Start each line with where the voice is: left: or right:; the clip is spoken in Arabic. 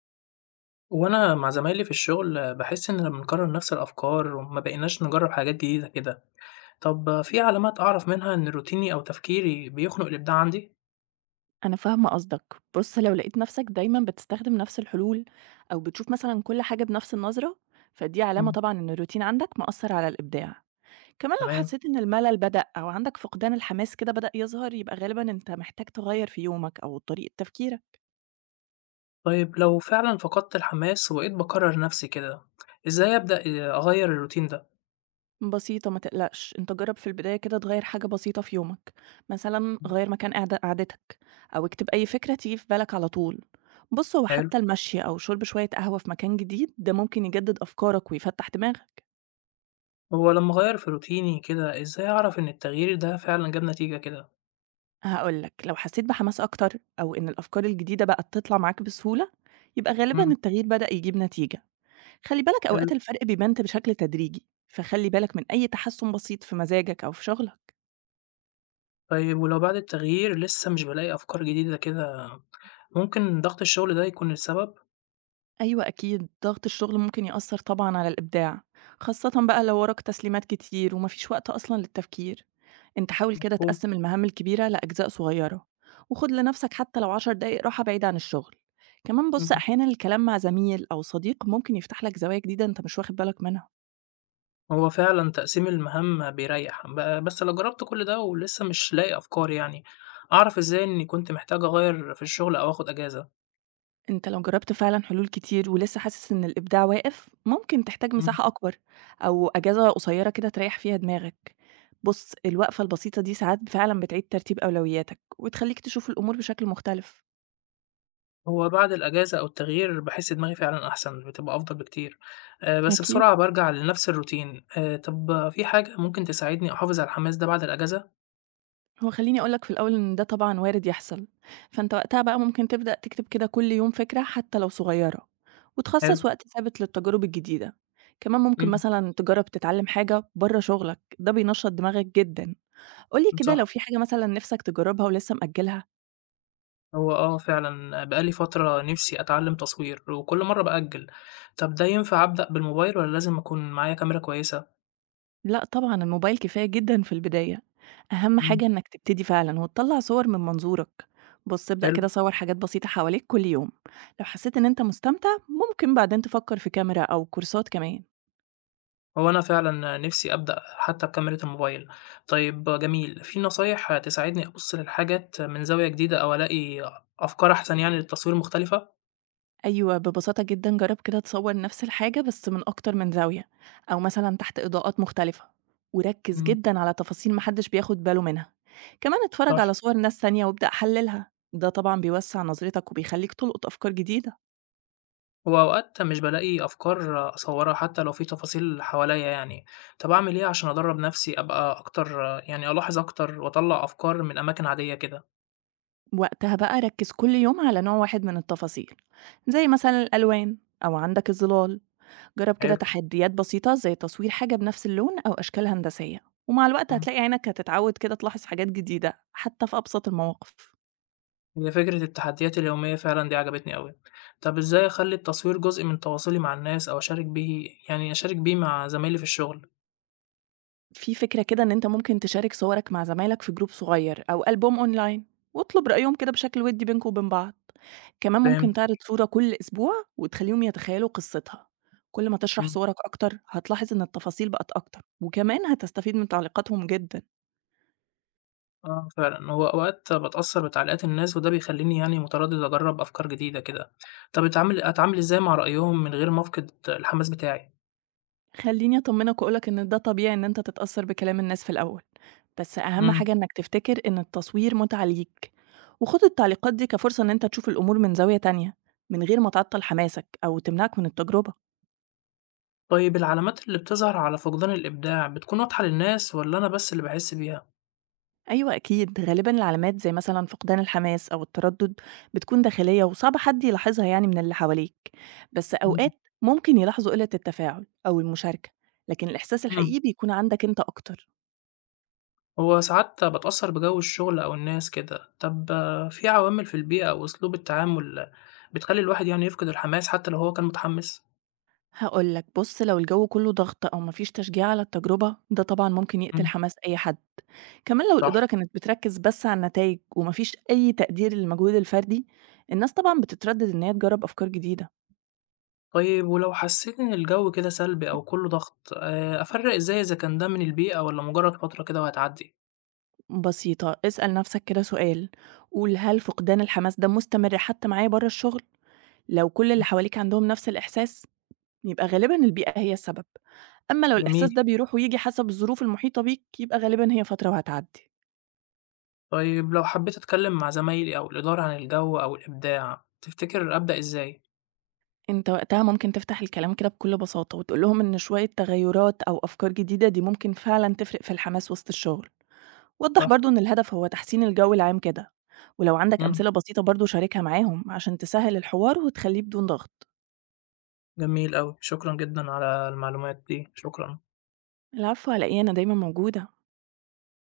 left: وأنا مع زمايلي في الشغل باحس إن لما نكرر نفس الأفكار وما بقيناش نجرب حاجات جديدة كده، طب في علامات أعرف منها إن روتيني أو تفكيري بيخنق الإبداع عندي؟
right: أنا فاهمة قصدك. بُص، لو لقيت نَفْسك دايمًا بتستخدم نَفْس الحلول أو بتشوف مثلًا كل حاجة بنَفْس النظرة، فدي علامة
left: إمم.
right: طبعًا إن الروتين عندك مأثّر على الإبداع. كمان لو
left: تمام.
right: حسيت إن الملل بدأ أو عندك فقدان الحماس كده بدأ يظهر، يبقى غالبًا أنت محتاج تغيّر في يومك أو طريقة تفكيرك.
left: طيب لو فعلًا فقدت الحماس وبقيت باكرر نفسي كده، إزاي أبدأ أغير الروتين ده؟
right: بسيطة ما تقلقش، أنت جرّب في البداية كده تغيّر حاجة بسيطة في يومك، مثلًا
left: إمم.
right: غيّر مكان قعدتك أو اكتب أي فكرة تيجي في بالك على طول. بُص، هو
left: حلو.
right: حتى المشي أو شُرب شوية قهوة في مكان جديد، ده ممكن يجدد أفكارك ويفتّح دماغك.
left: هو لما أغير في روتيني كده إزاي أعرف إن التغيير ده فعلًا جاب نتيجة كده؟
right: هاقول لك، لو حسيت بحماس أكتر أو إن الأفكار الجديدة بقت تطلع معاك بسهولة، يبقى غالبًا
left: إمم.
right: التغيير بدأ يجيب نتيجة. خلّي بالك
left: حلو.
right: أوقات الفرق بيبان بشكل تدريجي، فخلّي بالك من أي تحسُّن بسيط في مزاجك أو في شغلك.
left: طيب ولو بعد التغيير لسه مش بالاقي أفكار جديدة كده، ممكن ضغط الشغل ده يكون السبب؟
right: أيوه أكيد، ضغط الشغل ممكن يأثّر طبعًا على الإبداع، خاصةً بقى لو وراك تسليمات كتير وما فيش وقت أصلًا للتفكير. أنت حاول كده
left: مفهوم.
right: تقسم المهام الكبيرة لأجزاء صغيرة وخد لنفسك حتى لو 10 دقايق راحة بعيد عن الشغل. كمان بص
left: إمم.
right: أحيانا الكلام مع زميل أو صديق ممكن يفتح لك زوايا جديدة أنت مش واخد بالك منها.
left: هو فعلًا تقسيم المهام بيريّح، بس لو جرّبت كل ده ولسه مش لاقي أفكار يعني، أعرف إزاي إني كنت محتاج أغيّر في الشغل أو آخُد أجازة؟
right: أنت لو جربت فعلا حلول كتير ولسه حاسس إن الإبداع واقف ممكن تحتاج
left: إمم.
right: مساحة أكبر أو أجازة قصيرة كده تريح فيها دماغك. بص الوقفة البسيطة دي ساعات فعلا بتعيد ترتيب أولوياتك وتخليك تشوف الأمور بشكل مختلف.
left: هو بعد الأجازة أو التغيير باحس دماغي فعلًا أحسن، بتبقى أفضل بكتير، بس
right: أكيد.
left: بسرعة بارجع لنفس الروتين، طَب في حاجة ممكن تساعدني أحافظ على الحماس ده بعد الأجازة؟
right: هو خلّيني أقول لك في الأول إن ده طبعًا وارد يحصل، فأنت وقتها بقى ممكن تبدأ تكتب كده كل يوم فكرة حتى لو صغيرة،
left: حلو.
right: وتخصص وقت ثابت للتجارب الجديدة، كمان ممكن
left: إمم.
right: مثلًا تجرّب تتعلم حاجة برّه شغلك، ده بينشّط دماغك جدًا. قُل لي
left: إمم،
right: كده لو
left: صح.
right: في حاجة مثلًا نِفْسك تجرّبها ولسه مأجّلها؟
left: هو آه فعلًا بقى لي فترة نِفْسي أتعلّم تصوير وكل مرّة بأجّل، طَب ده ينفع أبدأ بالموبايل والّا لازم أكون معايا كاميرا كويسة؟
right: لأ طبعًا الموبايل كفاية جدًا في البداية، أهم
left: إمم.
right: حاجة إنك تبتدي فعلًا وتطلّع صور من منظورك. بُص ابدأ
left: حلو.
right: كده صوّر حاجات بسيطة حواليك كل يوم، لو حسّيت إن أنت مستمتع ممكن بعدين تفكّر في كاميرا أو كورسات كمان.
left: هو أنا فعلًا نِفْسي أبدأ حتى بكاميرا الموبايل. طيب جميل، في نصايح تساعدني أبُص للحاجات من زاوية جديدة أو ألاقي أفكار أحسن يعني للتصوير مختلفة؟
right: أيوه، ببساطة جدًا جرّب كده تصوّر نفس الحاجة بس من أكتر من زاوية، أو مثلًا تحت إضاءات مختلفة، وركّز
left: إمم.
right: جدًا على تفاصيل ما حدش بياخد باله منها، كمان اتفرّج
left: صح.
right: على صور ناس تانية وابدأ حلّلها، ده طبعًا بيوسّع نظرتك وبيخلّيك تلقط أفكار جديدة،
left: هو أوقات مش بالاقي أفكار أصوّرها حتى لو في تفاصيل حواليّا يعني، طَب أعمل إيه عشان أدرّب نَفْسي أبقى أكتر يعني ألاحظ أكتر وأطلّع أفكار من أماكن عادية كده؟
right: وقتها بقى ركّز كل يوم على نوع واحد من التفاصيل، زي مثلًا الألوان أو عندك الظلال، جرّب كده
left: حلو.
right: تحديات بسيطة زي تصوير حاجة بنفس اللون أو أشكال هندسية، ومع الوقت
left: إمم.
right: هتلاقي عينك هتتعوّد كده تلاحظ حاجات جديدة حتى في أبسط المواقف.
left: هي فكرة التحديات اليومية فعلًا دي عجبتني أوي. طب إزاي أخلّي التصوير جزء من تواصلي مع الناس أو أشارك بيه يعني أشارك بيه مع زمايلي في الشغل؟
right: في فكرة كده إن أنت ممكن تشارك صورك مع زمايلك في جروب صغير أو ألبوم أونلاين واطلب رأيهم كده بشكل ودي بينكم وبين بعض. كمان ممكن
left: فهمت.
right: تعرض صورة كل أسبوع وتخليهم يتخيلوا قصتها. كل ما تشرح
left: إمم،
right: صورك أكتر هتلاحظ إن التفاصيل بقت أكتر وكمان هتستفيد من تعليقاتهم جدا.
left: آه فعلًا. هو أوقات باتأثّر بتعليقات الناس وده بيخلّيني يعني متردد أجرّب أفكار جديدة كده. طب أتعامل إزاي مع رأيهم من غير ما أفقد الحماس بتاعي؟
right: خليني أطمنك وأقولك إن ده طبيعي إن أنت تتأثر بكلام الناس في الأول، بس أهم
left: إمم.
right: حاجة إنك تفتكر إن التصوير متعة ليك وخد التعليقات دي كفرصة إن أنت تشوف الأمور من زاوية تانية من غير ما تعطل حماسك أو تمنعك من التجربة.
left: طيب العلامات اللي بتظهر على فقدان الإبداع بتكون واضحة للناس والّا أنا بس اللي باحس بيها؟
right: أيوة أكيد غالبا العلامات زي مثلا فقدان الحماس أو التردد بتكون داخلية وصعب حد يلاحظها يعني من اللي حواليك، بس
left: إمم.
right: أوقات ممكن يلاحظوا قلة التفاعل أو المشاركة، لكن الإحساس
left: إمم.
right: الحقيقي بيكون عندك أنت أكتر.
left: هو ساعات باتأثّر بجو الشغل أو الناس كده. طَب آه، في عوامل في البيئة أو أسلوب التعامل بتخلّي الواحد يعني يفقد الحماس حتى لو هو كان متحمّس؟
right: هقولك بص لو الجو كله ضغط أو مفيش تشجيع على التجربة ده طبعا ممكن يقتل
left: إمم.
right: حماس أي حد. كمان لو الإدارة
left: صح.
right: كانت بتركز بس على النتائج ومفيش أي تقدير للمجهود الفردي الناس طبعا بتتردد إن هي تجرب أفكار جديدة.
left: طيب ولو حسّيت إن الجو كده سلبي أو كُلّه ضغط، أفرّق إزاي إذا كان ده من البيئة والّا مجرّد فترة كده وهتعدّي؟
right: بسيطة، اسأل نفسك كده سؤال، قُل هل فقدان الحماس ده مستمر حتى معايا برّه الشغل؟ لو كل اللي
left: إمم.
right: حواليك عندهم نفس الإحساس، يبقى غالبًا البيئة هي السبب، أمّا لو الإحساس
left: جميل.
right: ده بيروح وييجي حسب الظروف المحيطة بيك، يبقى غالبًا هي فترة وهتعدي.
left: طيب لو حبّيت أتكلّم مع زمايلي أو الإدارة عن الجو أو الإبداع، تفتكر أبدأ إزاي؟
right: أنت وقتها ممكن تفتح الكلام كده بكل بساطة وتقول لهم إن شوية تغيرات أو أفكار جديدة دي ممكن فعلًا تفرق في الحماس وسط الشغل، وضّح
left: صح.
right: برضه إن الهدف هو تحسين الجو العام كده، ولو عندك
left: إمم.
right: أمثلة بسيطة برضه شاركها معاهم عشان تسهّل الحوار وتخلّيه بدون ضغط.
left: جميل أوي. شكرًا جدًا على المعلومات دي، شكرًا.
right: العفو على إيه، أنا دايمًا موجودة.